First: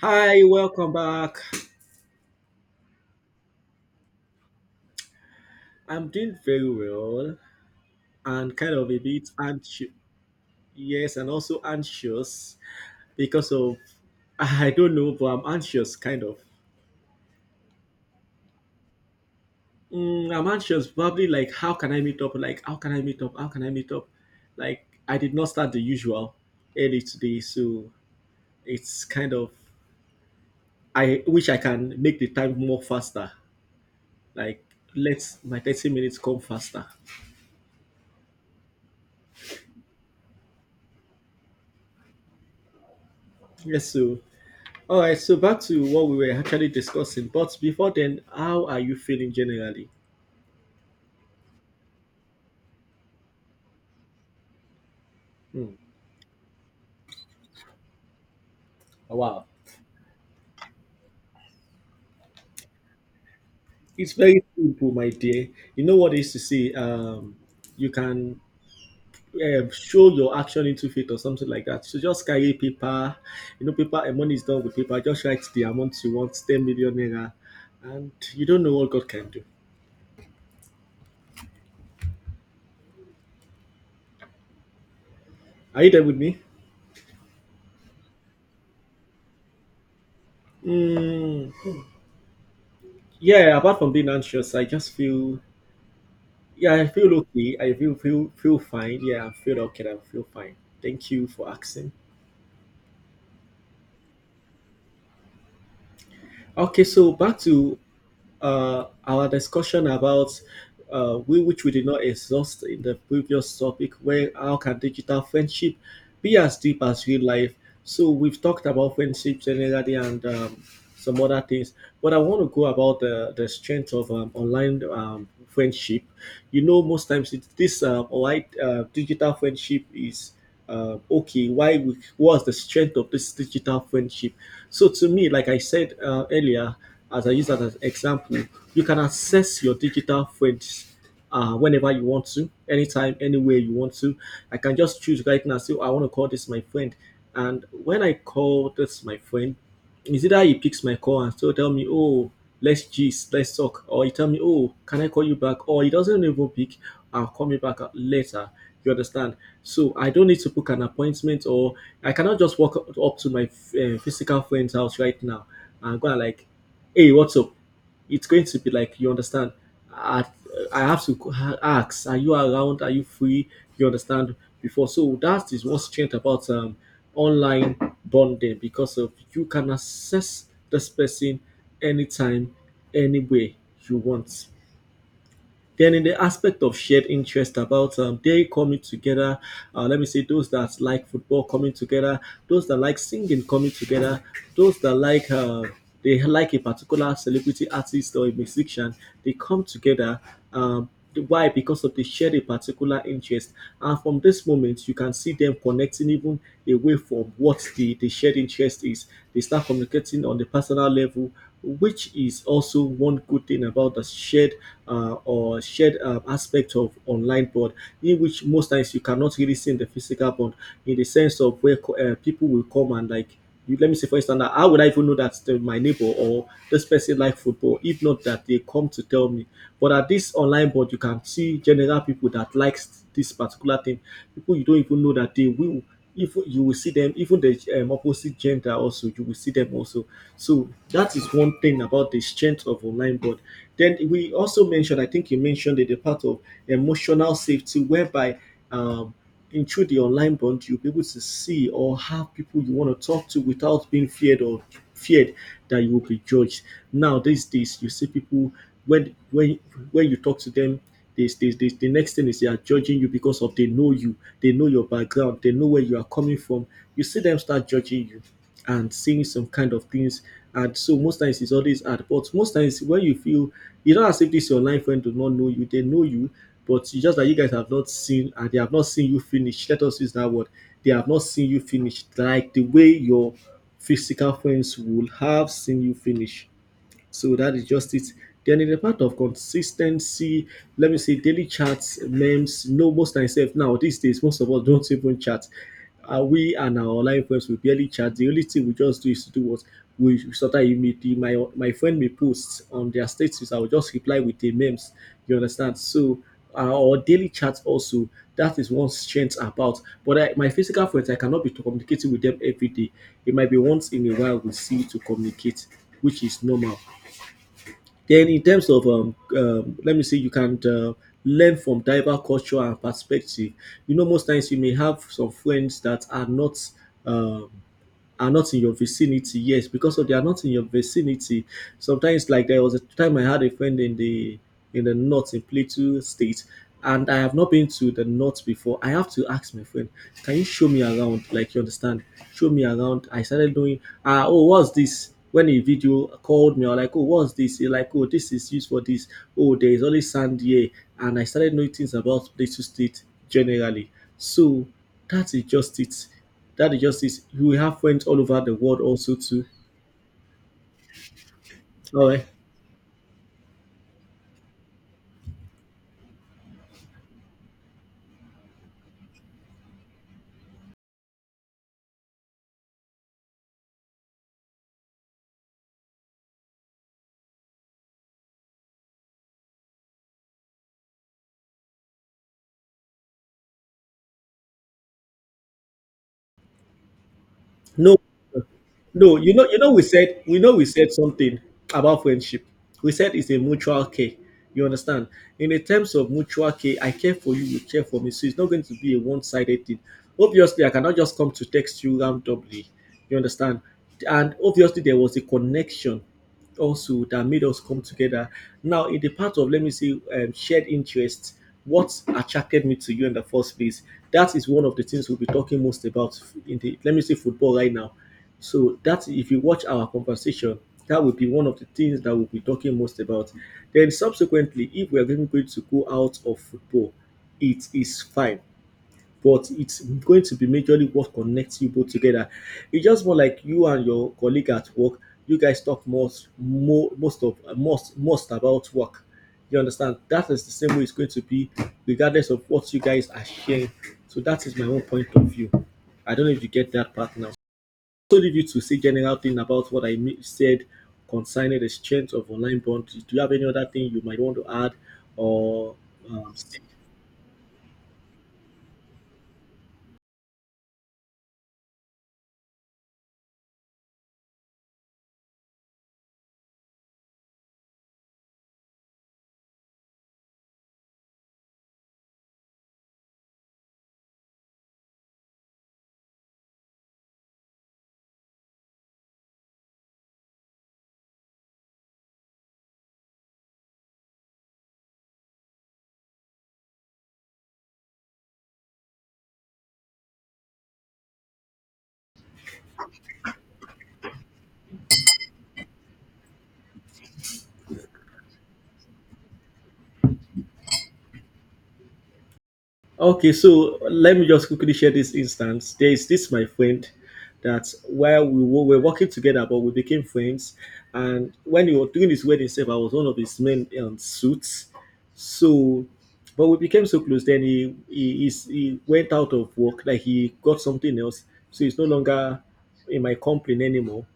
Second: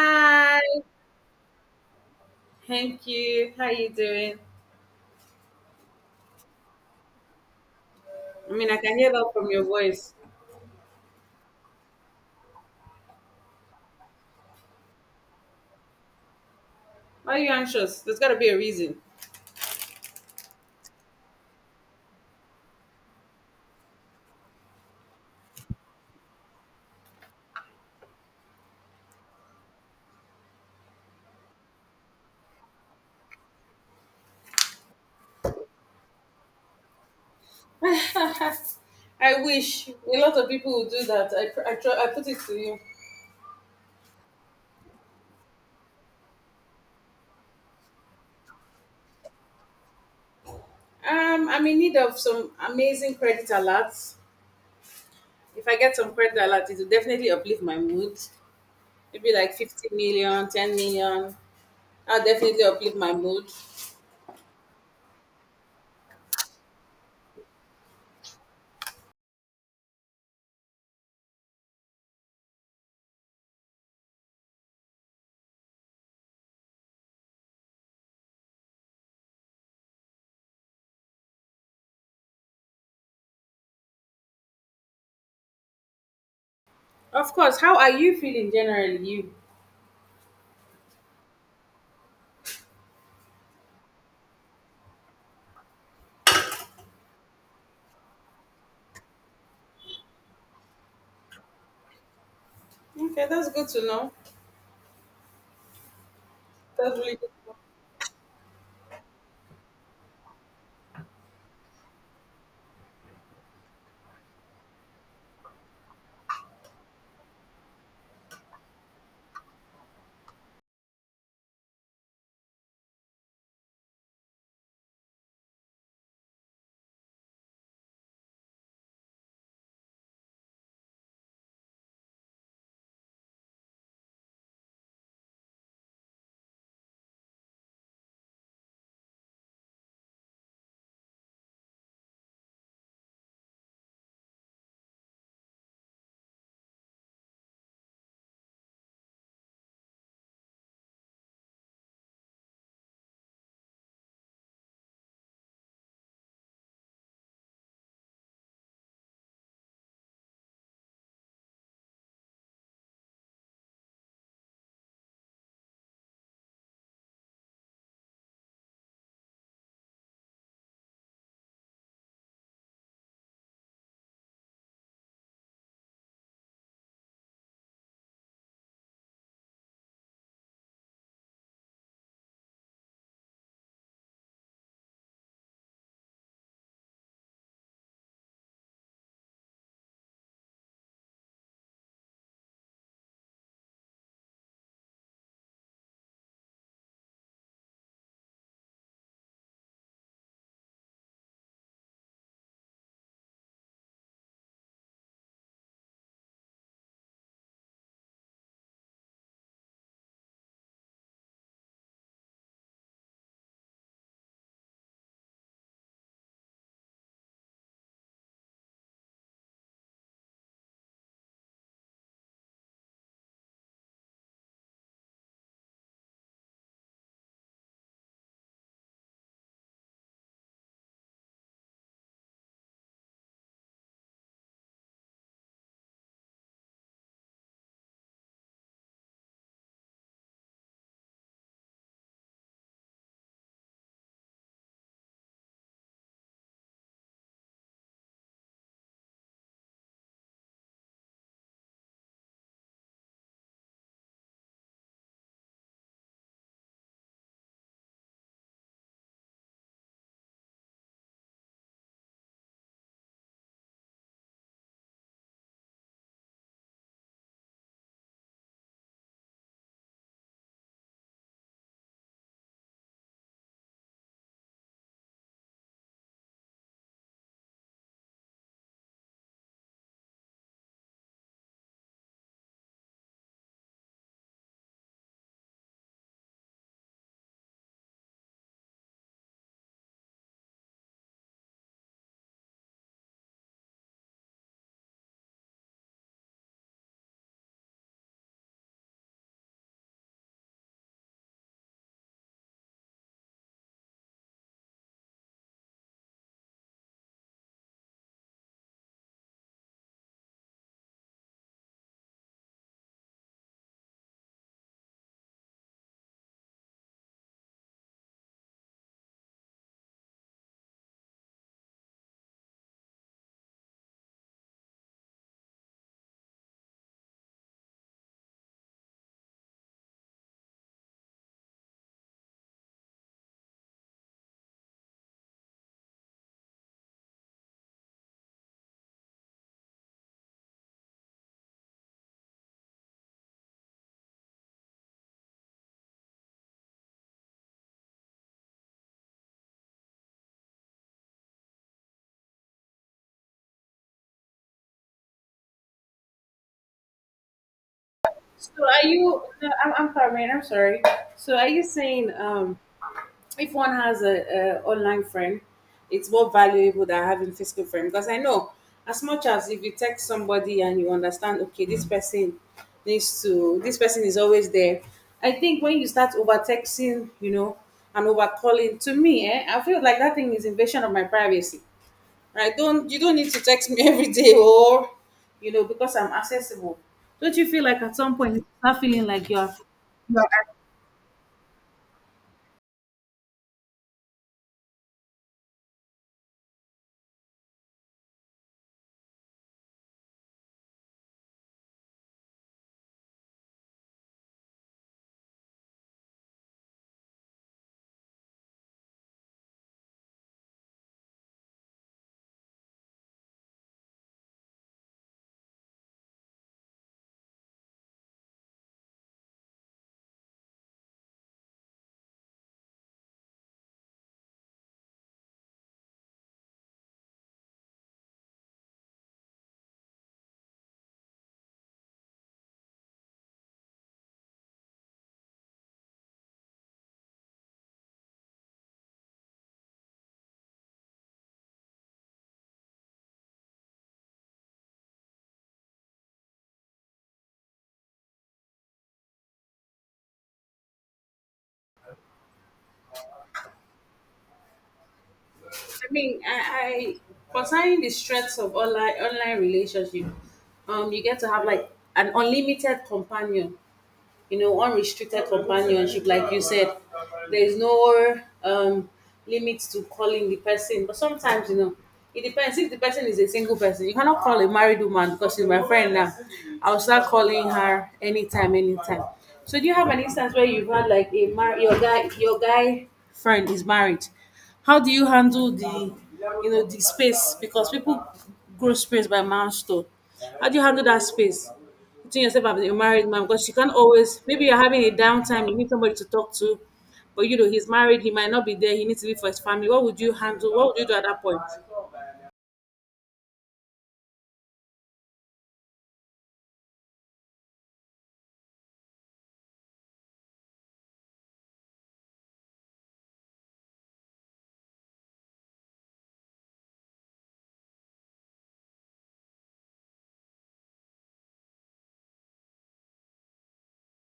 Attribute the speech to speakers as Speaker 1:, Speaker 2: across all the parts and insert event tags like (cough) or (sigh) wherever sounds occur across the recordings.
Speaker 1: Hi, welcome back.
Speaker 2: thank you. How you doing?
Speaker 1: I'm doing very well
Speaker 2: I
Speaker 1: and
Speaker 2: mean,
Speaker 1: kind
Speaker 2: I
Speaker 1: of a
Speaker 2: can hear
Speaker 1: bit
Speaker 2: that from your
Speaker 1: anxious.
Speaker 2: voice.
Speaker 1: Yes, and also anxious because of (laughs) I don't know, but I'm anxious kind of.
Speaker 2: Why are you anxious? There's got to be a reason.
Speaker 1: I'm anxious probably like how can I meet up? Like how can I meet up? How can I meet up? Like I did not start the usual early today, so it's kind of I wish I can make the time more faster. Like let my 30 minutes come faster.
Speaker 2: (laughs) I wish a lot of people would do that. I put it to you.
Speaker 1: Yes, all right, so back to what we were actually discussing. But before then, how are you feeling generally?
Speaker 2: I'm in need of some amazing credit alerts. If
Speaker 1: Hmm.
Speaker 2: I get some credit alerts, it will definitely uplift my mood. Maybe
Speaker 1: Wow.
Speaker 2: like 50 million, 10 million. I'll definitely uplift my mood.
Speaker 1: It's very simple, my dear. You know what it is to say? You can show your action into faith or something like that. So just carry paper. You know, paper and money is done with paper. Just write the amount you want, 10 million naira, and you don't know what God can do. Are you there with me?
Speaker 2: Of course. How are you feeling generally? You?
Speaker 1: Mm, yeah, apart from being anxious, I just feel, yeah, I feel okay. I feel fine. Yeah, I feel okay. I feel fine. Thank you for asking.
Speaker 2: Okay, that's good to know.
Speaker 1: Okay,
Speaker 2: That's
Speaker 1: so
Speaker 2: really good.
Speaker 1: back to our discussion about we which we did not exhaust in the previous topic, where how can digital friendship be as deep as real life? So we've talked about friendship generally and some other things, but I want to go about the strength of online friendship. You know, most times this online digital friendship is okay, what's the strength of this digital friendship? So to me, like I said earlier, as I use that as an example, you can access your digital friends whenever you want to, anytime, anywhere you want to. I can just choose right now, say, "Oh, I want to call this my friend. And when I call this my friend, is either he picks my call and still tell me, oh, let's gist, let's talk, or he tell me, oh, can I call you back? Or he doesn't even pick, I'll call me back later. You understand? So I don't need to book an appointment, or I cannot just walk up to my physical friend's house right now and go and like, hey, what's up? It's going to be like you understand. I, I have to ask, are you around? Are you free? You understand? Before, so that is what's changed about online bonding because of you can access this person anytime, any way you want. Then in the aspect of shared interest about they coming together, let me say those that like football coming together, those that like singing coming together, those that like they like a particular celebrity artist or a musician, they come together. Um, why? Because of the shared a particular interest. And from this moment, you can see them connecting even away from what the shared interest is. They start communicating on the personal level, which is also one good thing about the shared aspect of online board, in which most times you cannot really see in the physical board, in the sense of where people will come and like you, let me say for instance now, how would I even know that my neighbor or this person like football if not that they come to tell me, but at this online board, you can see general people that likes this particular thing. People you don't even know that they will. If you will see them, even the opposite gender also, you will see them also. So that is one thing about the strength of online board. Then we also mentioned, I think you mentioned it, the part of emotional safety, whereby um, in through the online bond, you'll be able to see or have people you want to talk to without being feared that you will be judged. Now these days, you see people when when when you talk to them. The next thing is they are judging you because of they know you, they know your background, they know where you are coming from. You see them start judging you and saying some kind of things. And so most times it's always hard. But most times when you feel it's not as if this your online friend do not know you, they know you, but you just that you guys have not seen and they have not seen you finish. Let us use that word. They have not seen you finish. Like the way your physical friends will have seen you finish. So that is just it. Then in the part of consistency, let me say daily chats, memes. No, most times sef now these days, most of us don't even chat. We and our online friends we barely chat. The only thing we just do is to do what we sometimes you may do. My friend may post on their status. I will just reply with the memes. You understand? So or daily chat also that is one strength about but my physical friends I cannot be communicating with them every day, it might be once in a while we see to communicate, which is normal. Then, in terms of let me say, you can learn from diverse culture and perspective. You know, most times you may have some friends that um, are not in your vicinity. Yes, because of they are not in your vicinity. Sometimes, like there was a time I had a friend in the north in Plateau State, and I have not been to the north before. I have to ask my friend, can you show me around? Like you understand, show me around. I started doing, ah, oh, what's this? When a video called me, I was like, oh, what's this? He like, oh, this is used for this. Oh, there is only sand here, and I started knowing things about Plateau State generally. So that is just it, that is justice. We have friends all over
Speaker 2: So
Speaker 1: the world
Speaker 2: are
Speaker 1: also
Speaker 2: you?
Speaker 1: too.
Speaker 2: No, I'm sorry, man. I'm sorry. So are you
Speaker 1: All
Speaker 2: saying
Speaker 1: right.
Speaker 2: if one has a online friend, it's more valuable than having physical friend? Because I know as much as if you text somebody and you understand, okay, this person is always there. I think when you start over texting, and over calling, to me, I feel like that thing is invasion of my privacy. I don't you don't need to text me (laughs) every day or because I'm accessible. Don't you feel like at
Speaker 1: No,
Speaker 2: some point you start feeling
Speaker 1: no,
Speaker 2: like
Speaker 1: you
Speaker 2: you
Speaker 1: know,
Speaker 2: are
Speaker 1: we said we know we said something about friendship. We said it's a mutual care. You understand? In the terms of mutual care, I care for you, you care for me. So it's not going to be a one-sided thing. Obviously, I cannot just come to text you randomly. You understand? And obviously, there was a connection also that made us come together. Now, in the part of let me say shared interests. What attracted me to you in the first place? That is one of the things we'll be talking most about in the let me say football right now. So that if you watch our conversation, that will be one of the things that we'll be talking most about. Then subsequently, if we are going to go out of football, it is fine but it's going to be majorly what connects you both together. It's just more like you and your colleague at work. You guys talk most, mo most of most most about work. You understand? That is the same way it's going to be, regardless of what you guys are sharing. So that is my own point of view. I don't know if you get that part now. So leave you to say general thing about what I said concerning the strength of online bond. Do you have any other thing you might want to add or
Speaker 2: I mean,
Speaker 1: say?
Speaker 2: I concerning the strengths of online relationship, you get to have like an unlimited companion. Unrestricted companionship, like you said, there is no um limit to calling the person, but sometimes you know it depends. If the person is a single person, you cannot call a married woman because she's my friend now. I'll start calling her anytime anytime. So do you have an instance where you've had like your guy friend is married? How do you handle the, you know, the space? Because people grow space by milestone. How do you handle that space? Between yourself and your married man, because you can't always, maybe you're having a downtime, you need somebody to talk to, but you know, he's married, he might not be there, he needs to be for his family. What would you handle? What would you do at that point?
Speaker 1: Okay, so let me just quickly share this instance. There is this my friend that while we were working together, but we became friends. And when he was doing his wedding self, I was one of his main suits. So, but we became so close. Then he went out of work, like he got something else. So he's no longer in my company anymore.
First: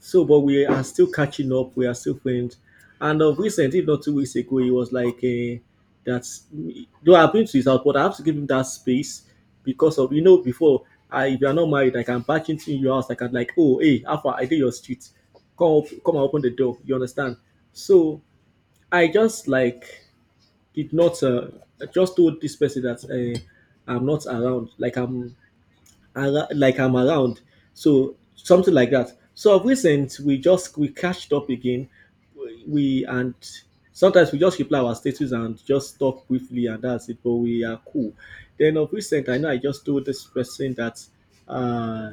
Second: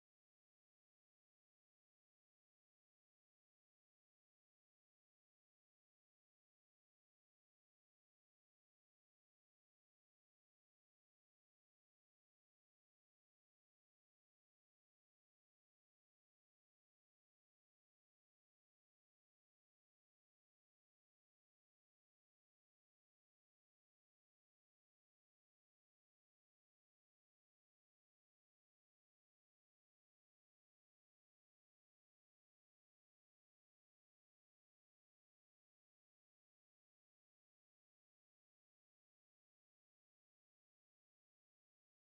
Speaker 1: So, but we are still catching up. We are still friends. And of recent, if not 2 weeks ago, he was like, "That's though I've been to his house, but I have to give him that space because of you know before I if you are not married, I can back into your house. I can like, oh hey, Alpha, I did your street. Come up, come and open the door. You understand? So I just like did not. I just told this person that I'm not around. Like I'm around. So something like that. So of recent, we catched up again. We and sometimes we just reply our status and just talk briefly, and that's it. But we are cool. Then of recent, I know I just told this person that uh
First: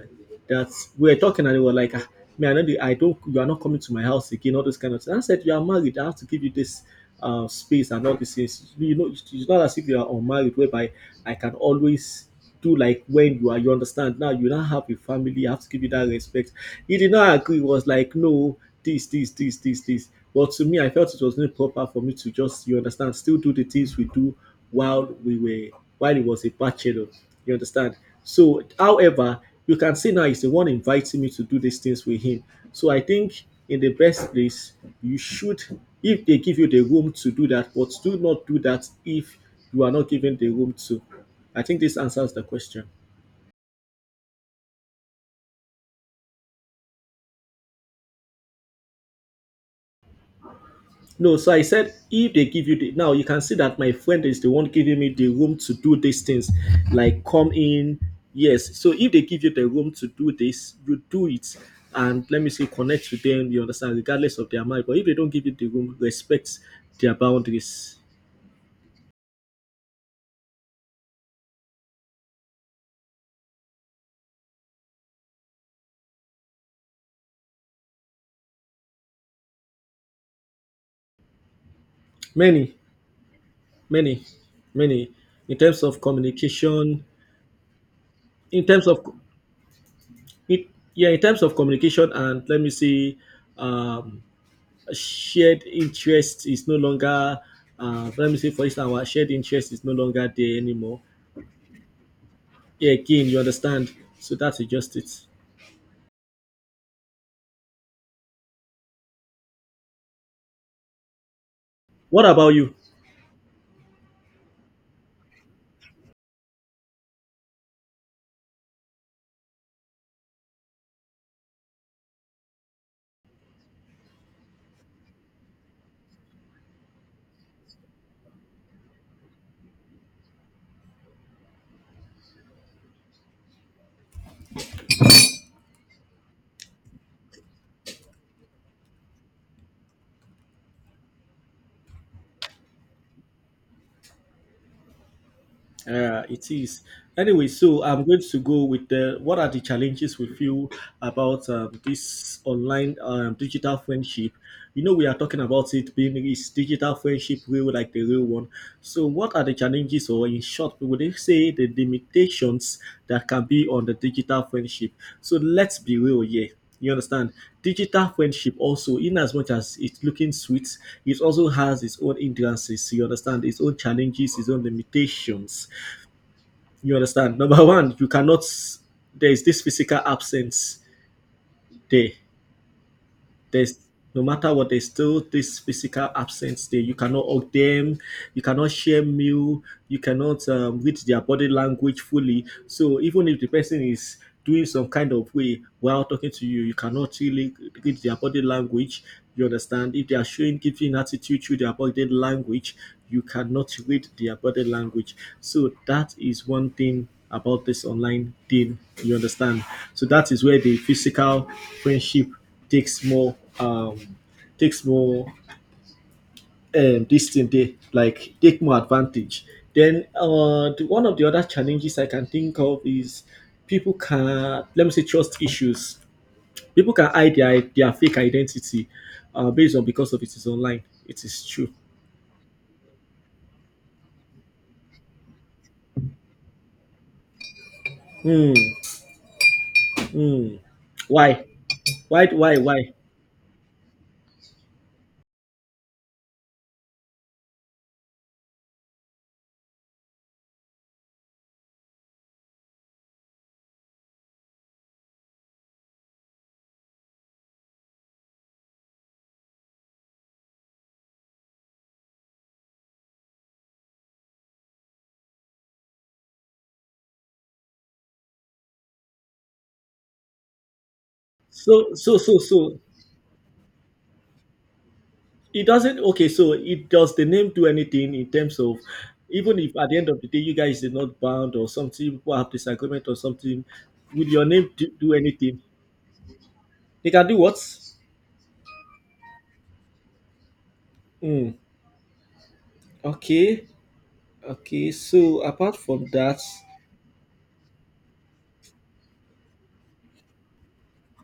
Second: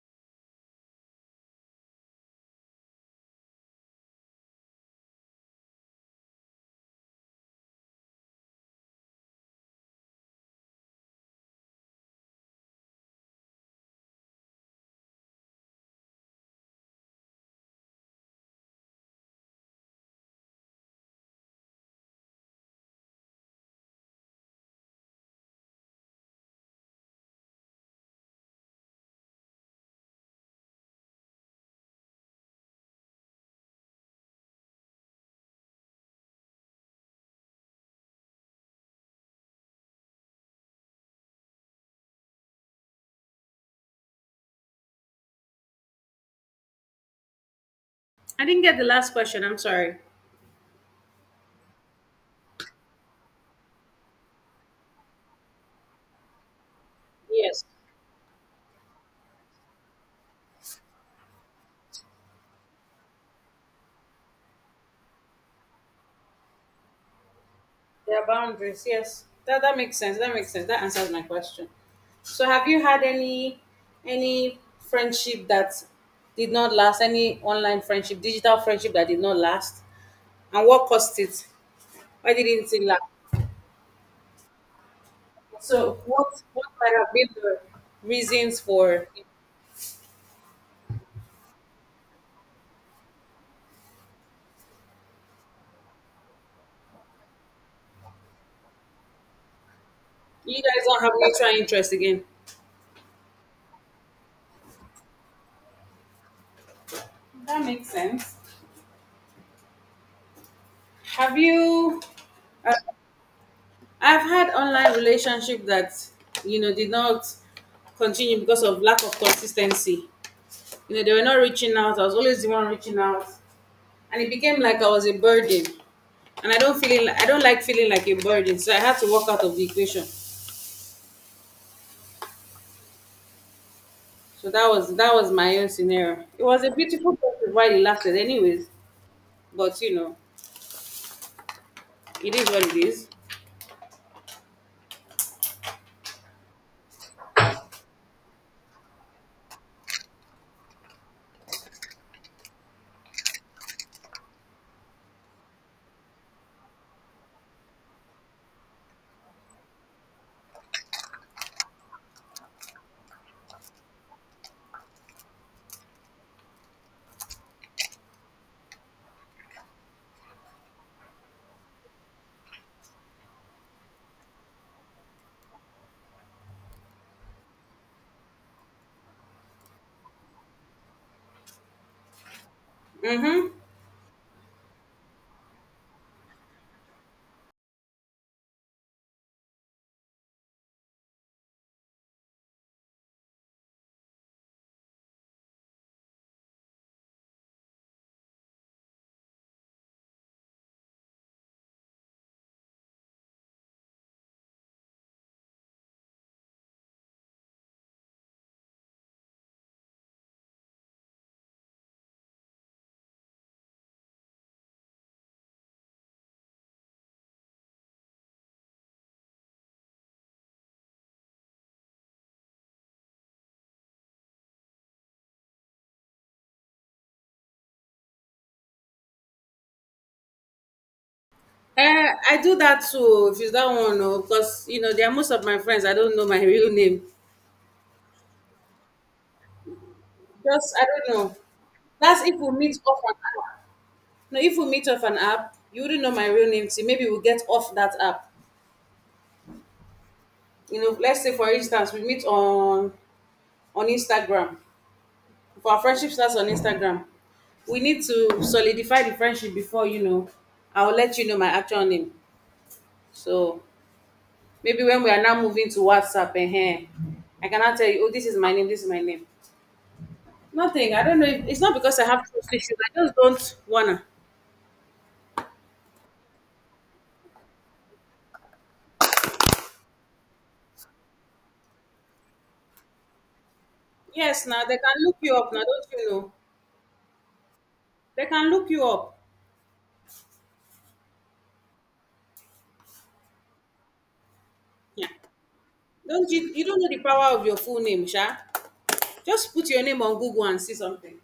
Speaker 1: that we were talking, and they were like, ah, me, I know the, I don't, you are not coming to my house again. All those kind of things. I said you are married. I have to give you this. Space and all these things. It's not as if you are unmarried, whereby I can always do like when you are you understand now you now have a family, you have to give you that respect. He did not agree. He was like, no, this, but to me, I felt it was not proper for me to just, you understand, still do the things we do while we were while he was a bachelor, you understand. So however, you can see now he's the one inviting me to do these things with him. So I think in the best place, you should if they give you the room to do that, but do not do that if you are not given the room to. I think this answers the question.
Speaker 2: I didn't get the last question, I'm sorry.
Speaker 1: No, so I said if they give you the now you can see that my friend is the one giving me the room to do these things, like come
Speaker 2: Yes.
Speaker 1: in. Yes, so if they give you the room to do this, you do it, and let me say connect to them. You understand, regardless of their mind. But if they don't give you the room, respect their boundaries.
Speaker 2: There are boundaries, yes. That makes sense. That makes sense. That answers my question. So have you had any friendship that did not last, any online friendship, digital friendship that did not last? And what caused it? Why didn't
Speaker 1: Many,
Speaker 2: it last?
Speaker 1: many, many. In terms
Speaker 2: So
Speaker 1: of
Speaker 2: what might
Speaker 1: communication,
Speaker 2: have been the reasons
Speaker 1: in terms of,
Speaker 2: for
Speaker 1: it, yeah, in terms of communication, and let me see, um, shared interest is no longer, let me say for instance our shared interest is no longer
Speaker 2: you
Speaker 1: there
Speaker 2: guys
Speaker 1: anymore.
Speaker 2: not have mutual interest again?
Speaker 1: Yeah, again, you understand, so that's just it.
Speaker 2: That makes sense. Have you?
Speaker 1: What about you?
Speaker 2: Uh, I've had online relationship that did not continue because of lack of consistency. You know they were not reaching out. I was always the one reaching out, and it became like I was a burden. And I don't like feeling like a burden, so I had to walk out of the equation. So that was my own scenario. It was a beautiful process while it lasted, anyways. But you know, it is what it is.
Speaker 1: Yeah, it is. Anyway, so I'm going to go with the what are the challenges we feel about this online digital friendship? You know, we are talking about it being is digital friendship real like the real one. So, what are the challenges, or in short, would they say the limitations that can be on the digital friendship? So, let's be real here. You understand? Digital friendship also, in as much as it's looking sweet, it also has its own hindrances. You understand? Its own challenges, its own limitations. You understand? Number one, you cannot, there is this physical absence there.
Speaker 2: Mm-hmm.
Speaker 1: There's no matter what, there's still this physical absence there. You cannot hug them, you cannot share meal, you cannot read their body language fully. So even if the person is doing some kind of way while talking to you, you cannot really read their body language. You understand? If they are showing giving attitude through their body language, you cannot read their body language. So that is one thing about this online thing. You understand? So that is where the physical friendship takes more um takes more, this thing they like, take more advantage. Then one of the other challenges I can think of is people can, let me say, trust issues. People can hide their fake identity based on because of it is online. It is true.
Speaker 2: I do that too. If it's that one, no, because you know, there are most of my friends. I don't know my (laughs) real name.
Speaker 1: Hmm. Hmm.
Speaker 2: Just I don't know.
Speaker 1: Why?
Speaker 2: That's
Speaker 1: Why?
Speaker 2: if we
Speaker 1: Why? Why?
Speaker 2: meet off an app. No, if we meet off an app, you wouldn't know my real name. See, maybe we'll get off that app. You know, let's say for instance, we meet on Instagram. For our friendship starts on Instagram. We need to solidify the friendship before you know. I will let you know my actual name. So maybe when we are now moving to WhatsApp, I cannot tell you. Oh, this is my name. This is my name. Nothing. I don't know. If, It's not
Speaker 1: So
Speaker 2: because I
Speaker 1: so
Speaker 2: have
Speaker 1: so
Speaker 2: trust issues.
Speaker 1: so
Speaker 2: I just don't wanna.
Speaker 1: it doesn't. Okay, so it does the name do anything in terms of, even if at the end of the day you guys are not bound or something, people have disagreement or something, will your
Speaker 2: Yes, now
Speaker 1: name
Speaker 2: they
Speaker 1: do,
Speaker 2: can
Speaker 1: do
Speaker 2: look you up.
Speaker 1: anything?
Speaker 2: Now don't you know?
Speaker 1: They can do what?
Speaker 2: They can look you up.
Speaker 1: Mm. Okay, okay.
Speaker 2: Yeah.
Speaker 1: So apart from
Speaker 2: Don't
Speaker 1: that,
Speaker 2: you? You don't know the power of your full name, Sha. Just put your name on Google and see something.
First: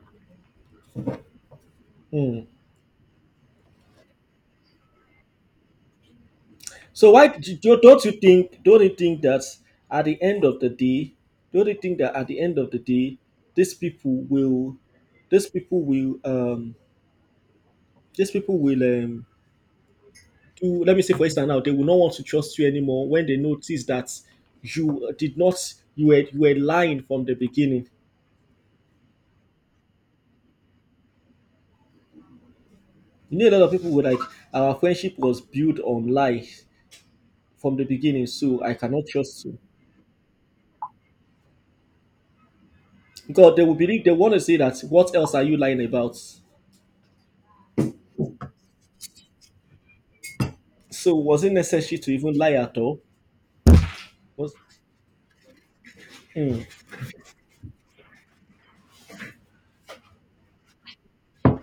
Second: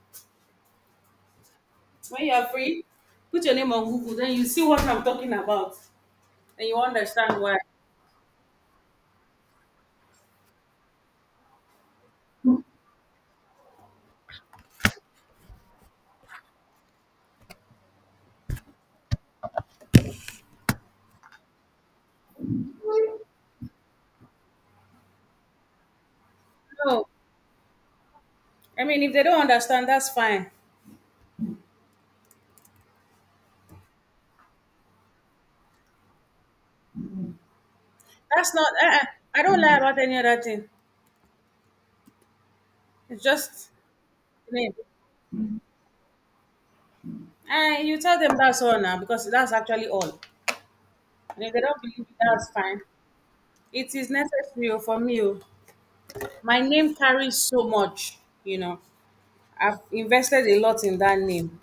Speaker 2: When you
Speaker 1: mm.
Speaker 2: are free, put your name on Google. Then you see what I'm talking about, and you
Speaker 1: So why
Speaker 2: understand why.
Speaker 1: don't you think? Don't you think that at the end of the day, don't you think that at the end of the day, these people will, these people will, um, these people will do, let me say for instance, now they will not want to trust you anymore when they notice that you did not, you were you were lying
Speaker 2: No,
Speaker 1: from the beginning.
Speaker 2: I mean, if they don't understand, that's fine.
Speaker 1: You know, a lot of people were like, our friendship was built on lies from the beginning,
Speaker 2: That's
Speaker 1: so
Speaker 2: not.
Speaker 1: I cannot
Speaker 2: I
Speaker 1: trust you.
Speaker 2: don't lie about any other thing. It's
Speaker 1: God, they
Speaker 2: just
Speaker 1: will believe they want to say
Speaker 2: name.
Speaker 1: that what else are you lying about.
Speaker 2: And you tell them that's all now because that's actually all.
Speaker 1: So was
Speaker 2: And
Speaker 1: it
Speaker 2: if they don't believe
Speaker 1: necessary
Speaker 2: you,
Speaker 1: to even
Speaker 2: that's
Speaker 1: lie at
Speaker 2: fine.
Speaker 1: all?
Speaker 2: It is
Speaker 1: Was.
Speaker 2: necessary oh, for me. Oh.
Speaker 1: Hmm.
Speaker 2: My name carries so much. You know, I've invested a lot in that name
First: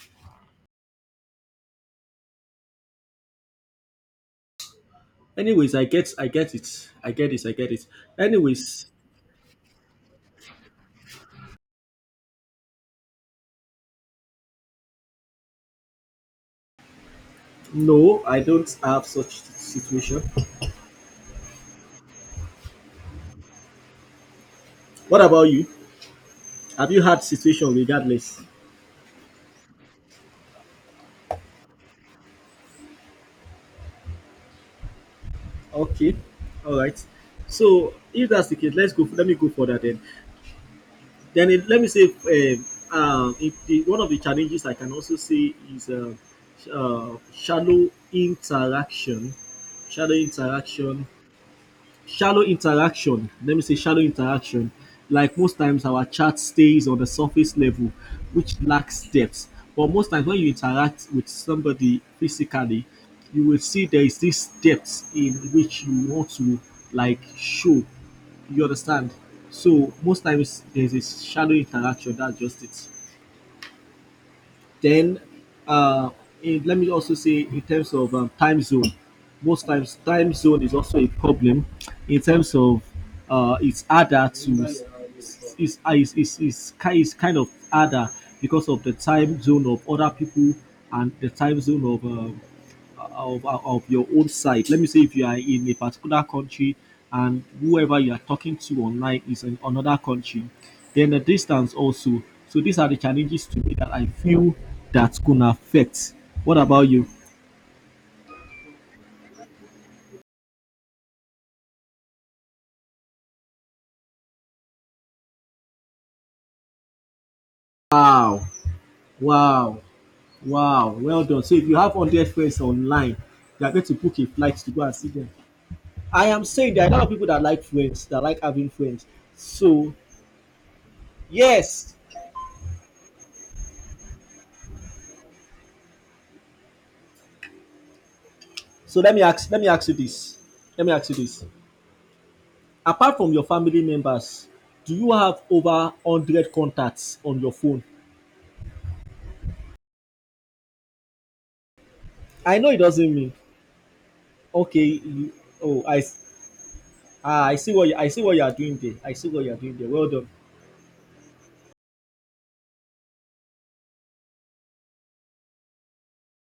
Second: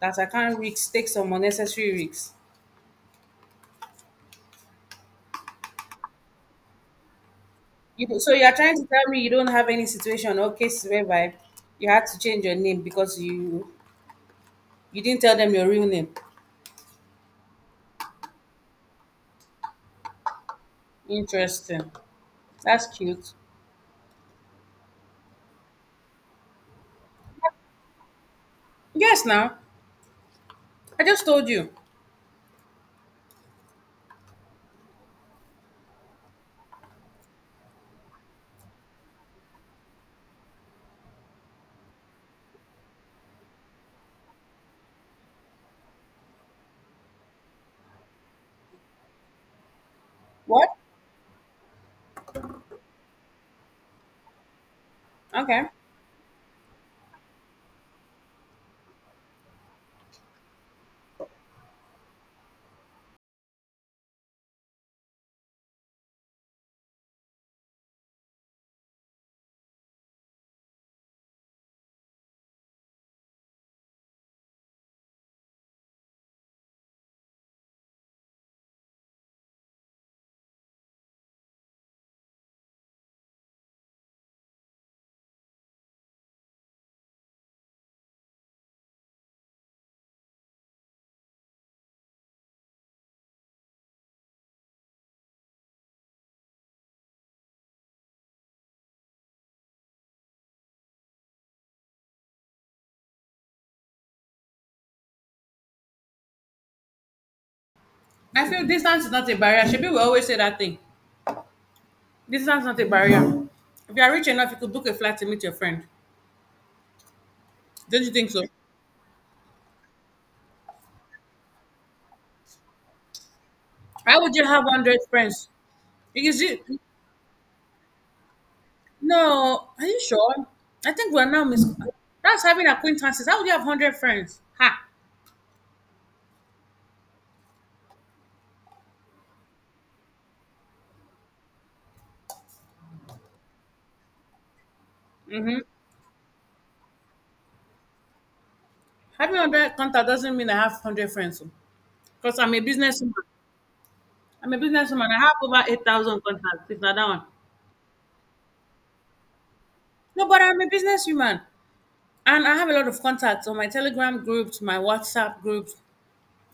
Speaker 2: that I can't risk take some unnecessary risks.
Speaker 1: Anyways, I get it,
Speaker 2: So you are trying
Speaker 1: anyways.
Speaker 2: to tell me you don't have any situation or cases whereby you had to change your name because you didn't tell them your real name.
Speaker 1: No, I don't have such situation.
Speaker 2: Interesting. That's cute.
Speaker 1: What about you? Have you had situation regardless?
Speaker 2: Yes, now. I just told you.
Speaker 1: Okay. All right. So if that's the case, let's go. Let me go for that then. Then, it, let me say, it, the, one of the challenges I can also see is shallow interaction. Shallow
Speaker 2: What?
Speaker 1: interaction. Shallow interaction, let me say shallow interaction. Like most
Speaker 2: Okay.
Speaker 1: times, our chat stays on the surface level, which lacks depth. But most times, when you interact with somebody physically, you will see there is this depth in which you want to like show. You understand? So most times, there's a shallow interaction. That's just it. Then, uh, let me also say in terms of time zone, most times time zone is also a problem in terms of, it's harder to it's, it's, it's, it's kind of harder because of the time zone of other people and the time zone of of your own site. Let me say if you are in a particular country and whoever you are talking to online is in another country, then the distance also. So these are the challenges to me that I feel that's gonna affect. What about you?
Speaker 2: I feel distance is not a barrier. Should will always say that thing. Distance is not a barrier. If you are rich enough, you could book a flight to meet your friend. Don't you think so?
Speaker 1: Wow, wow, wow. Well done. So if you have 100 friends online, you are going to
Speaker 2: Why
Speaker 1: book a
Speaker 2: would you
Speaker 1: flight
Speaker 2: have
Speaker 1: to go and
Speaker 2: 100
Speaker 1: see them.
Speaker 2: friends?
Speaker 1: I
Speaker 2: Because
Speaker 1: am
Speaker 2: you,
Speaker 1: saying there are a lot of people that like friends, that like having friends.
Speaker 2: no, are
Speaker 1: So
Speaker 2: you sure? I think we're now mis.
Speaker 1: yes.
Speaker 2: That's having acquaintances. How would you have 100 friends? Ha!
Speaker 1: So let me ask you this. Let me ask you this. Apart from your family members, do you have over 100 contacts on your phone?
Speaker 2: Having 100 contact doesn't mean I have 100 friends. Because I'm
Speaker 1: I
Speaker 2: a
Speaker 1: know it
Speaker 2: businessman.
Speaker 1: doesn't mean.
Speaker 2: I'm a
Speaker 1: Okay.
Speaker 2: businesswoman. I
Speaker 1: You,
Speaker 2: have over
Speaker 1: oh,
Speaker 2: 8,000 contacts, if not that one.
Speaker 1: I see what I see what you are doing there. I see what you are doing there. Well
Speaker 2: No,
Speaker 1: done.
Speaker 2: but I'm a businesswoman. And I have a lot of contacts on my Telegram groups, my WhatsApp groups,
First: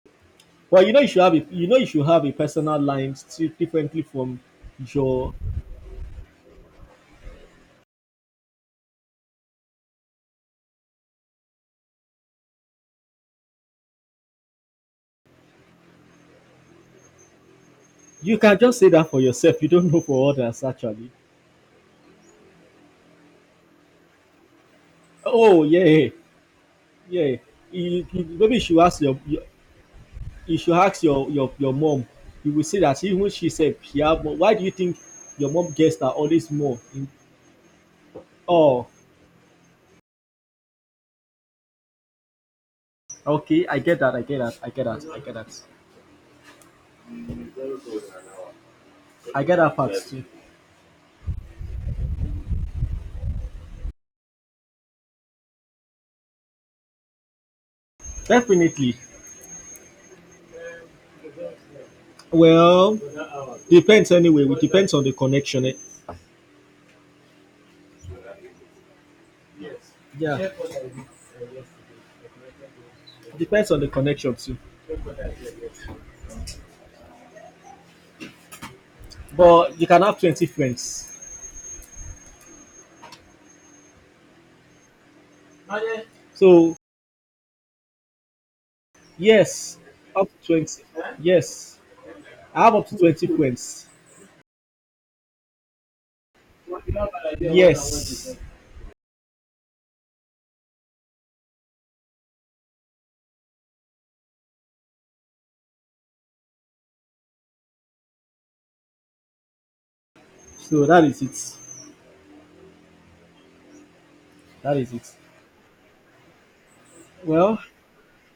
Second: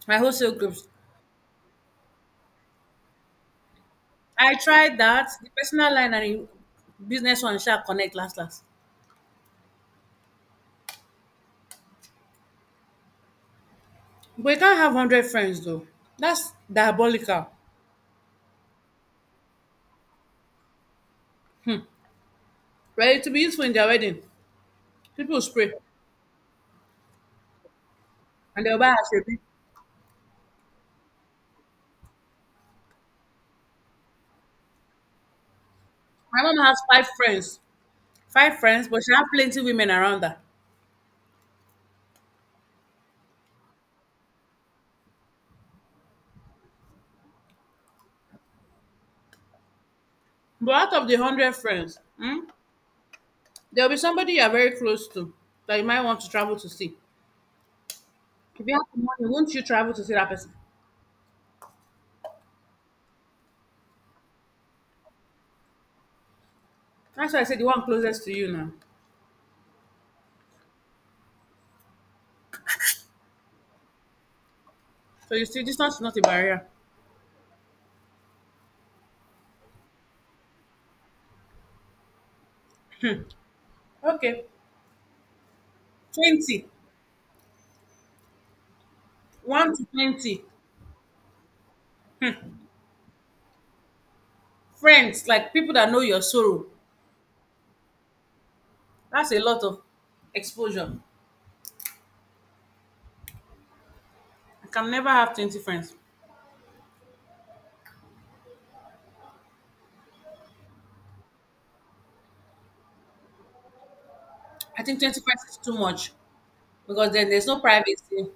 Speaker 2: my wholesale
Speaker 1: But
Speaker 2: groups.
Speaker 1: you should have a personal line still differently from
Speaker 2: I tried that,
Speaker 1: your.
Speaker 2: the personal line and the business one shall connect last last. But you can't have 100 friends though. That's diabolical.
Speaker 1: You can just say that for yourself. You don't know for others actually.
Speaker 2: Right? To be useful in their wedding, people will
Speaker 1: Oh
Speaker 2: spray
Speaker 1: yeah, yeah. Maybe you
Speaker 2: and
Speaker 1: should
Speaker 2: they'll buy
Speaker 1: ask your
Speaker 2: ashebi.
Speaker 1: mom. You will see that even she said she have more. Why do you think your mom gets are
Speaker 2: My
Speaker 1: always
Speaker 2: mom
Speaker 1: more
Speaker 2: has five
Speaker 1: in?
Speaker 2: friends. Five
Speaker 1: Oh,
Speaker 2: friends, but she has plenty women around her.
Speaker 1: okay, I get that part too.
Speaker 2: But out of the 100 friends, hmm. There'll be somebody you're very close to that you might want to travel to see. If you have
Speaker 1: Definitely.
Speaker 2: the money, won't you travel to see that person?
Speaker 1: Well, depends. Anyway, it depends on the connection, eh?
Speaker 2: That's why I said the one closest to you now.
Speaker 1: Yeah, depends on the connection too.
Speaker 2: So you see, distance is not a barrier.
Speaker 1: But you can have 20 friends,
Speaker 2: Okay. 20.
Speaker 1: so
Speaker 2: 1
Speaker 1: yes,
Speaker 2: to
Speaker 1: up to
Speaker 2: 20.
Speaker 1: 20, yes. I have up to 20 friends,
Speaker 2: Friends, like people that know your sorrow.
Speaker 1: yes.
Speaker 2: That's a lot of exposure. I can never have 20 friends.
Speaker 1: So that is it that
Speaker 2: I
Speaker 1: is
Speaker 2: think
Speaker 1: it
Speaker 2: 20 friends is too much because then there's
Speaker 1: Well,
Speaker 2: no privacy.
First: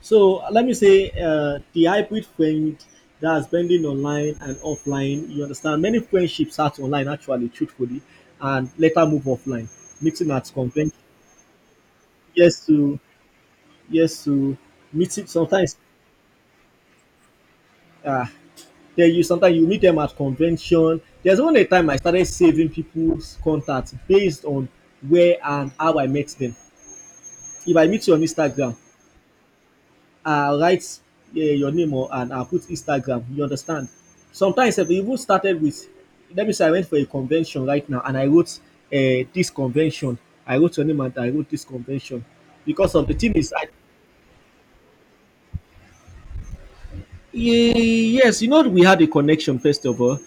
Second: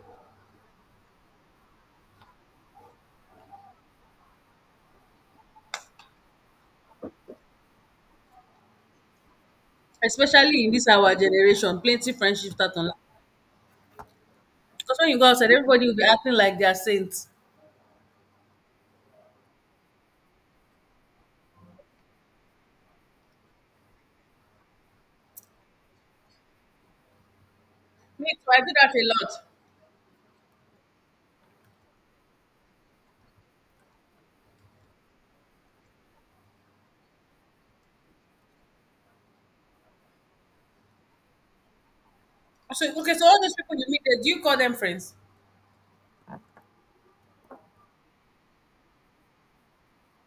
Speaker 1: so let me say the hybrid friend, that's blending online and offline. You understand? Many friendships start online, actually, truthfully, and later move offline. Meeting at
Speaker 2: Especially in this
Speaker 1: convention,
Speaker 2: our generation, plenty friendships
Speaker 1: yes
Speaker 2: start online.
Speaker 1: to yes to
Speaker 2: Because when you
Speaker 1: meeting.
Speaker 2: go outside,
Speaker 1: Sometimes,
Speaker 2: everybody will be acting like they are saints.
Speaker 1: uh, there you sometimes you meet them at convention. There's one a time I started saving people's contacts based on where and how I met them. If I meet you on
Speaker 2: Me too, I do
Speaker 1: Instagram,
Speaker 2: that a lot.
Speaker 1: I'll write your name or and I'll put Instagram. You understand? Sometimes I've even started with, let me say I went for a convention right now and I wrote this convention. I wrote your name and I wrote this convention
Speaker 2: So
Speaker 1: because of
Speaker 2: okay,
Speaker 1: the
Speaker 2: so
Speaker 1: thing
Speaker 2: all
Speaker 1: is,
Speaker 2: those people you meet, there, do you call them friends?
Speaker 1: Yes, you know we had a connection first of all.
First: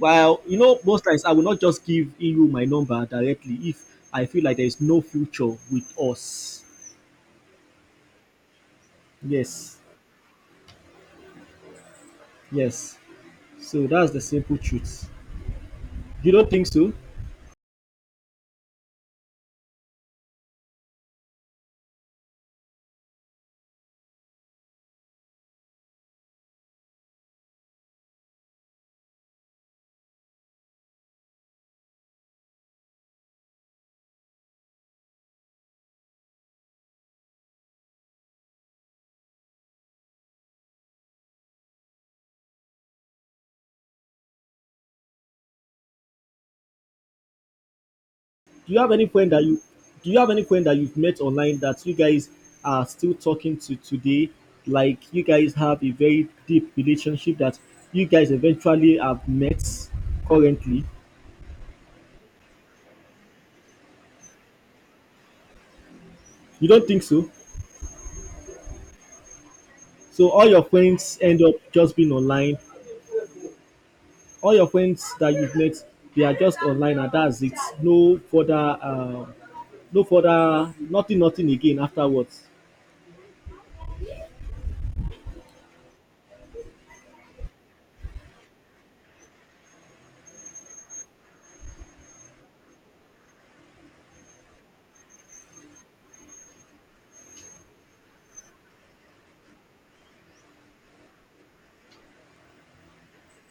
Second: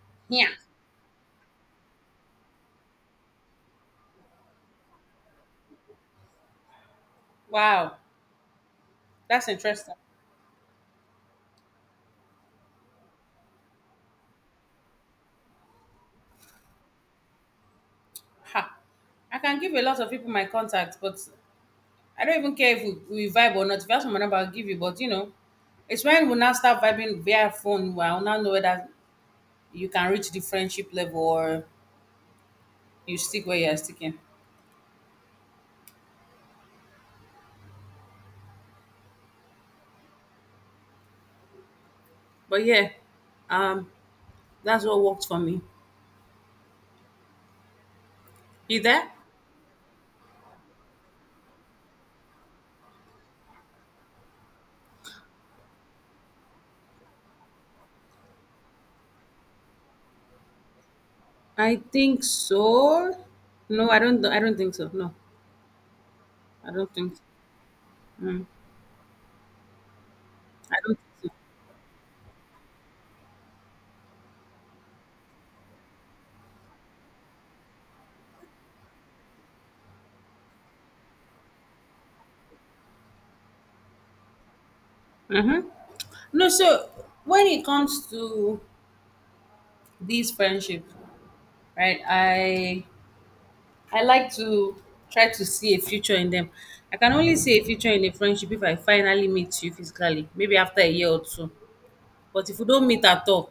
Speaker 1: Well,
Speaker 2: Yeah.
Speaker 1: most times I will not just give you my number directly if I feel like there is no future with us.
Speaker 2: Wow, that's
Speaker 1: Yes,
Speaker 2: interesting.
Speaker 1: yes. So that's the simple truth. You don't think so?
Speaker 2: Ha. I can give a lot of people my contact, but I don't even care if we vibe or not. If you ask me my number, I'll give you. But you know, it's when we now start vibing via phone, where I'll now know whether you can reach the friendship level or you stick where you're sticking. But yeah, um, that's what worked for me.
Speaker 1: Do you
Speaker 2: You
Speaker 1: have any
Speaker 2: there?
Speaker 1: friend that you do you have any friend that you've met online that you guys are still talking to today? Like you guys have a very deep relationship that you guys eventually have met currently?
Speaker 2: I think so. No, I don't. I don't think so. No,
Speaker 1: You
Speaker 2: I
Speaker 1: don't
Speaker 2: don't
Speaker 1: think
Speaker 2: think so.
Speaker 1: so?
Speaker 2: Mm,
Speaker 1: So all your
Speaker 2: I don't
Speaker 1: friends
Speaker 2: think
Speaker 1: end up just being online. All your friends that you've met, they are just online and that's it. No further um no further, nothing again afterwards.
Speaker 2: so. Mhm. No, so when it comes to these friendships, right? I like to try to see a future in them. I can only see a future in a friendship if I finally meet you physically, maybe after a year or two. But if we don't meet at all,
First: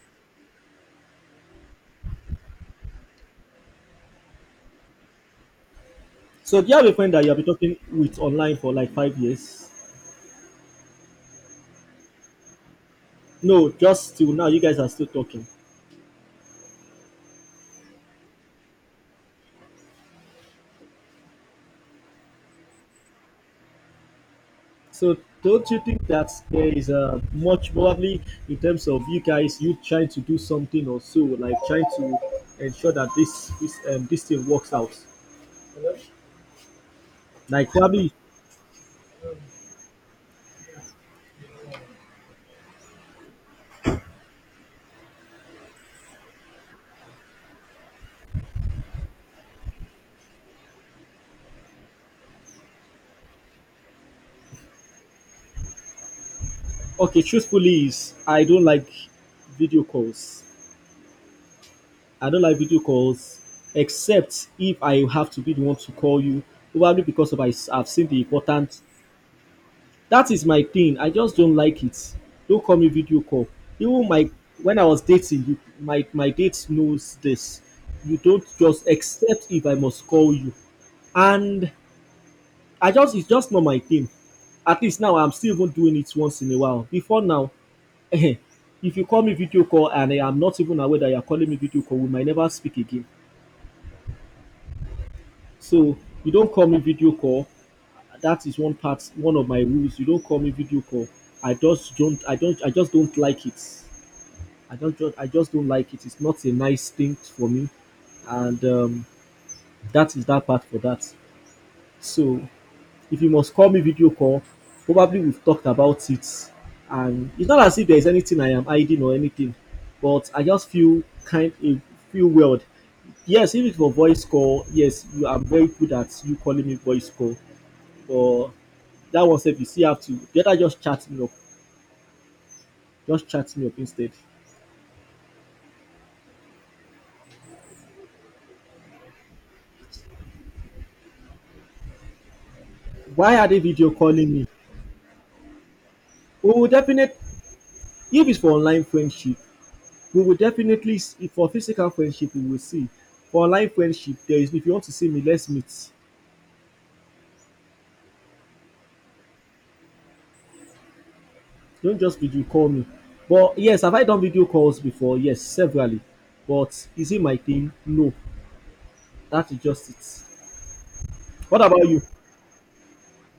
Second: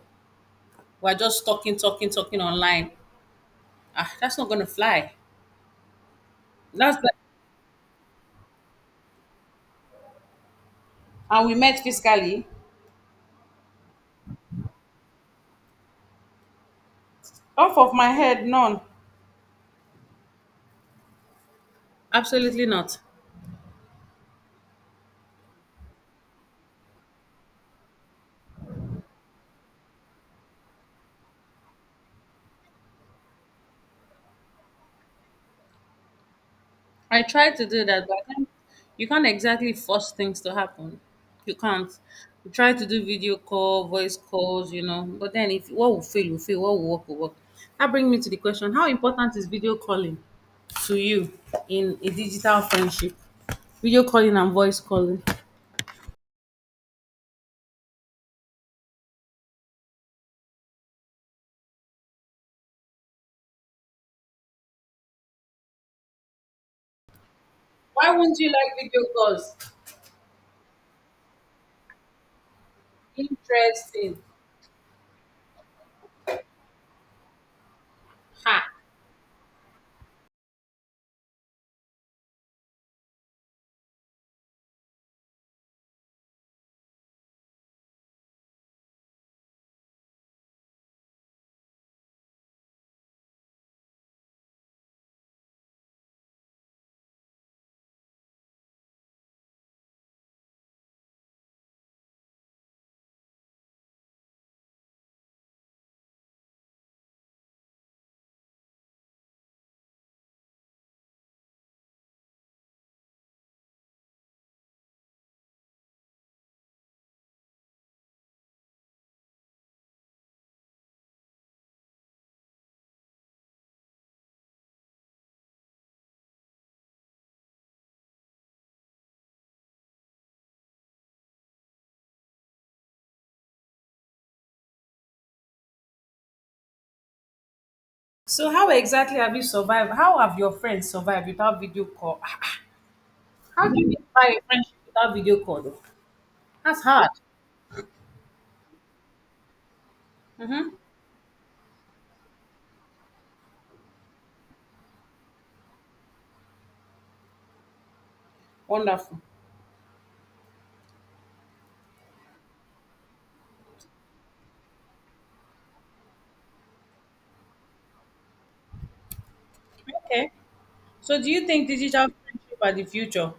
Speaker 2: we're just talking, talking, talking online. Ah, that's not gonna fly.
Speaker 1: So do you have a
Speaker 2: That's the,
Speaker 1: friend that you have been talking with online for like 5 years?
Speaker 2: and we met physically.
Speaker 1: No, just till now, you guys are still talking.
Speaker 2: Off of my head, none. Absolutely not.
Speaker 1: So, don't you think that there is much probably in terms of you guys, you trying to do something or so, like trying to ensure that this thing works out?
Speaker 2: I try to
Speaker 1: Like
Speaker 2: do that,
Speaker 1: probably,
Speaker 2: but I can't, you can't exactly force things to happen. You can't. You try to do video call, voice calls, but then if what will fail, what will work, will work. That brings me to the question, how important is video calling to you in a digital friendship? Video calling and voice calling.
Speaker 1: okay, truthfully, is I don't like video calls. I don't like video calls except if I have to be the one to call you, probably because of I've seen
Speaker 2: Why
Speaker 1: the
Speaker 2: wouldn't you like
Speaker 1: importance.
Speaker 2: video calls?
Speaker 1: That is my thing. I just don't like it. Don't call me video call. Even
Speaker 2: Interesting.
Speaker 1: my when I was dating, you, my date knows this. You don't
Speaker 2: Ha.
Speaker 1: just accept if I must call you, and I just it's just not my thing. At least now I'm still even doing it once in a while. Before now, (laughs) if you call me video call and I am not even aware that you are calling me video call, we might never speak again. So you don't call me video call. That is one part, one of my rules. You don't call me video call. I just don't. I don't. I just don't like it. I don't just I just don't like it. It's not a nice thing for me, and that is that part for that. So if you must call me video call, probably we've talked about it, and it's not as if there's anything I am hiding or anything, but I just feel kind of feel weird. Yes, if it's for voice call, yes, you are very good at you calling me voice call, but that one said you see have to better just chat me up instead.
Speaker 2: So, how exactly have you survived? How have your friends survived without video call? (laughs)
Speaker 1: Why are they
Speaker 2: How do
Speaker 1: video
Speaker 2: you
Speaker 1: calling
Speaker 2: survive a
Speaker 1: me?
Speaker 2: friendship without video call? Though?
Speaker 1: We will
Speaker 2: That's hard.
Speaker 1: definitely. If it's for online friendship, we will
Speaker 2: Mm-hmm.
Speaker 1: definitely if for physical friendship, we will see. For online friendship, there is if you want to see me, let's meet.
Speaker 2: Wonderful.
Speaker 1: Don't just video call me. But yes, have I done video calls before? Yes, severally. But is it my thing? No. That is just it.
Speaker 2: Okay. So, do you
Speaker 1: What
Speaker 2: think
Speaker 1: about you?
Speaker 2: digital friendship are the future?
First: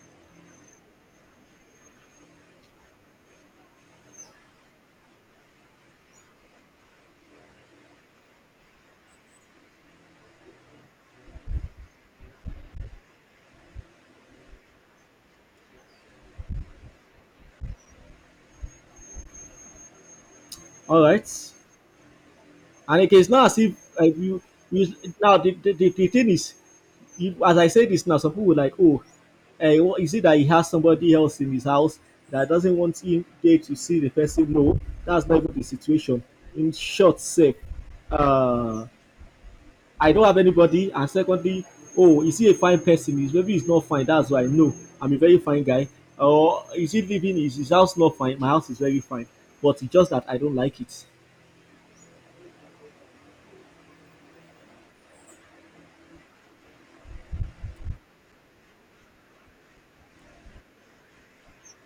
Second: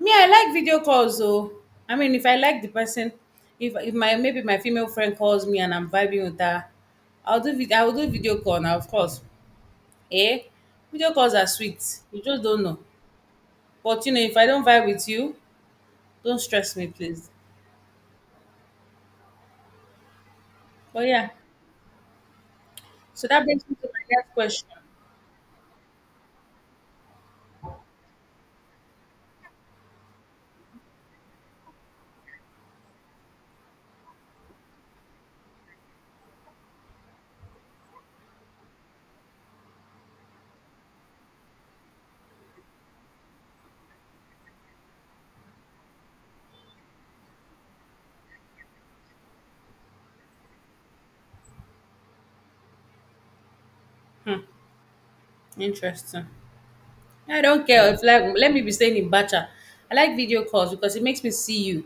Speaker 2: Me, I like video calls though. I mean, if I like the person, if my maybe my female friend calls me and I'm vibing with her, I will do video call now, of course. Eh? Video calls are sweet. You just don't know. But you know, if I don't vibe with you, don't stress me, please.
Speaker 1: All
Speaker 2: But
Speaker 1: right.
Speaker 2: yeah.
Speaker 1: And it
Speaker 2: So
Speaker 1: is
Speaker 2: that
Speaker 1: not as
Speaker 2: brings me to
Speaker 1: if
Speaker 2: my next
Speaker 1: you,
Speaker 2: question.
Speaker 1: you now the thing is, if as I say this now, some people were like, oh, eh, what- is it that he has somebody else in his house that doesn't want him there to see the person? No, that's not even the situation. In short, say, uh, I don't have anybody, and secondly, oh, is he a fine person? He's, maybe he's not fine. That's why no, I'm a very fine guy. Or is he living? Is his house not fine? My house is very fine, but it's just that I don't like it.
Speaker 2: Hmm. Interesting. I don't care if like let me be staying in Bacha. I like video calls because it makes me see you.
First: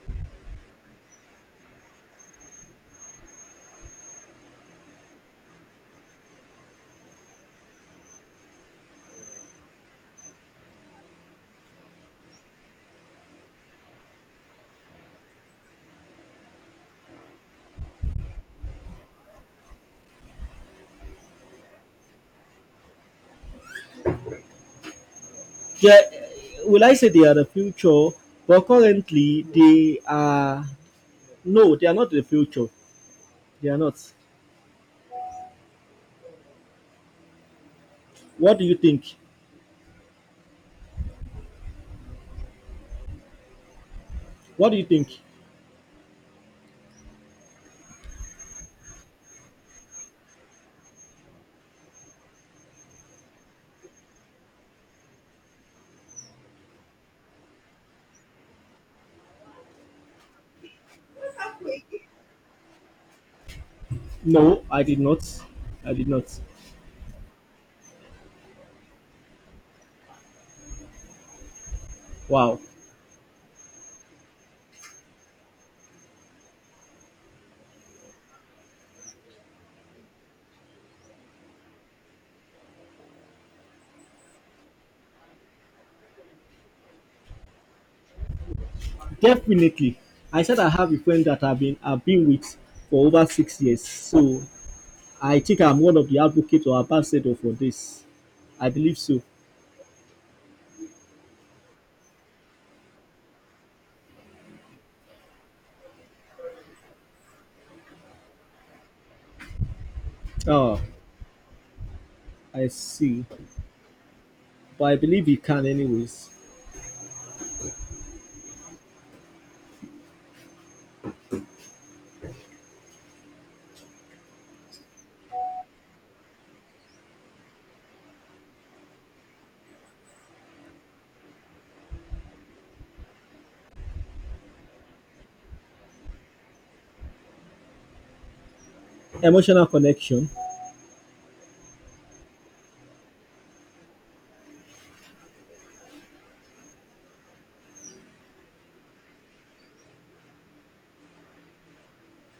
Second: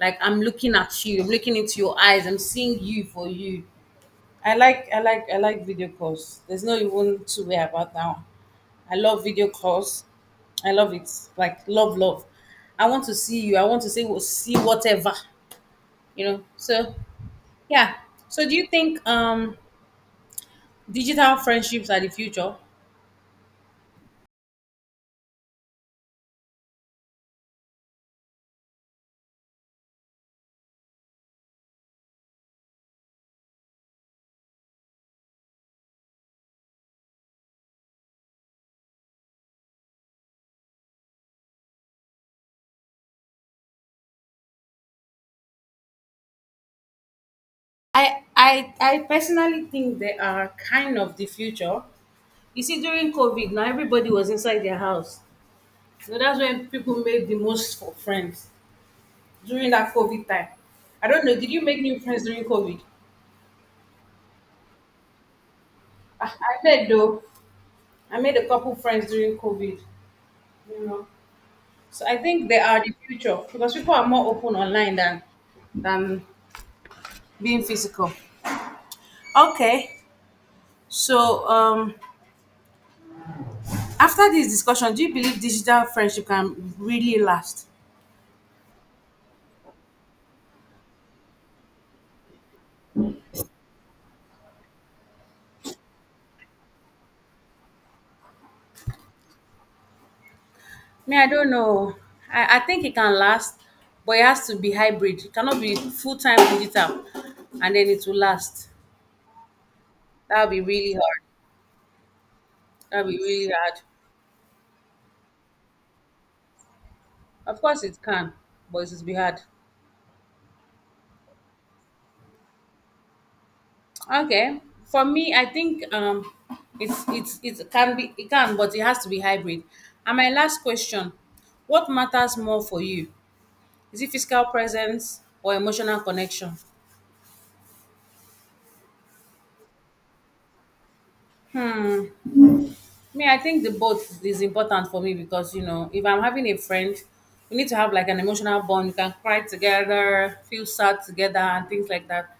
Speaker 2: Like I'm looking at you, I'm looking into your eyes, I'm seeing you for you. I like video calls. There's no even two-way about that one. I love video calls. I love it. Like love, love. I want to see you. I want to see what see whatever. You know. So yeah. So do you think digital friendships are the future?
Speaker 1: Yeah, will I say they are the future? But currently, they are no, they are not the future. They are not. What do you think? What do you think?
Speaker 2: I personally think they are kind of the future. You see, during COVID, now everybody was inside their house. So that's when people made the most for friends during that COVID time. I don't know. Did you make new friends during COVID?
Speaker 1: No, I did not. I did not.
Speaker 2: I made though. I made a couple friends during COVID. You know, so I think they
Speaker 1: Wow.
Speaker 2: are the future because people are more open online than than being physical. Okay. So after this discussion, do you believe digital friendship can really last?
Speaker 1: Definitely. I said I have a friend that I've been with for over 6 years. So I think I'm one of the advocates or ambassador for this. I believe so.
Speaker 2: Me, I don't know. I think it can last, but it has to be hybrid. It cannot be full time digital and then it will last. That will be
Speaker 1: Oh,
Speaker 2: really hard.
Speaker 1: I
Speaker 2: That will be
Speaker 1: see.
Speaker 2: really hard.
Speaker 1: But I believe you can anyways.
Speaker 2: Of course, it can, but it will be hard. Okay. For me, I think it's it can, but it has to be hybrid. And my last question: What matters more for you? Is it physical presence or emotional connection?
Speaker 1: Emotional connection.
Speaker 2: Me, I think the both is important for me because you know, if I'm having a friend, we need to have like an emotional bond. You can cry together, feel sad together, and things like that.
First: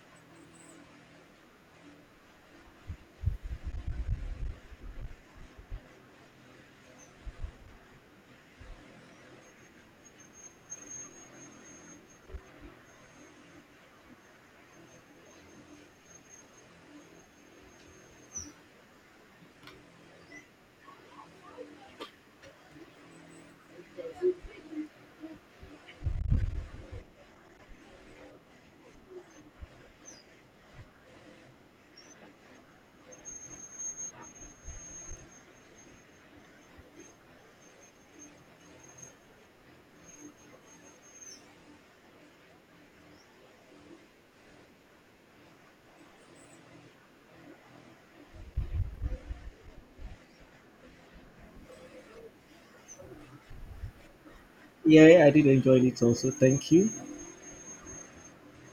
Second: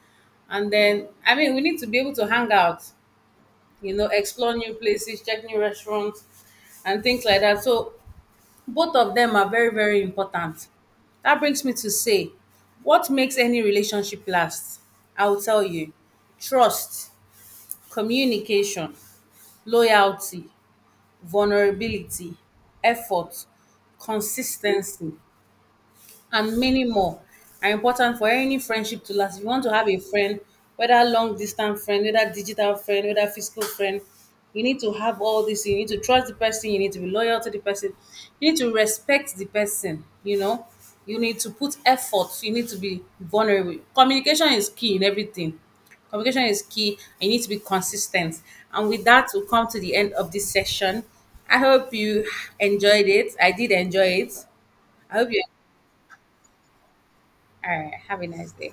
Speaker 2: And then, I mean, we need to be able to hang out, explore new places, check new restaurants, and things like that. So, both of them are very, very important. That brings me to say, what makes any relationship last? I will tell you trust, communication, loyalty, vulnerability, effort, consistency, and many more are important for any friendship to last. If you want to have a friend, whether long distance friend, whether digital friend, whether physical friend, you need to have all this. You need to trust the person. You need to be loyal to the person. You need to respect the person. You know, you need to put effort. You need to be vulnerable. Communication is key in everything. Communication is key. You need to be consistent. And with that, we'll come to the end of this session. I hope you enjoyed it. I did enjoy it. I
Speaker 1: Yeah, I
Speaker 2: hope you
Speaker 1: did enjoy it also. Thank you.
Speaker 2: all right. Have a nice day.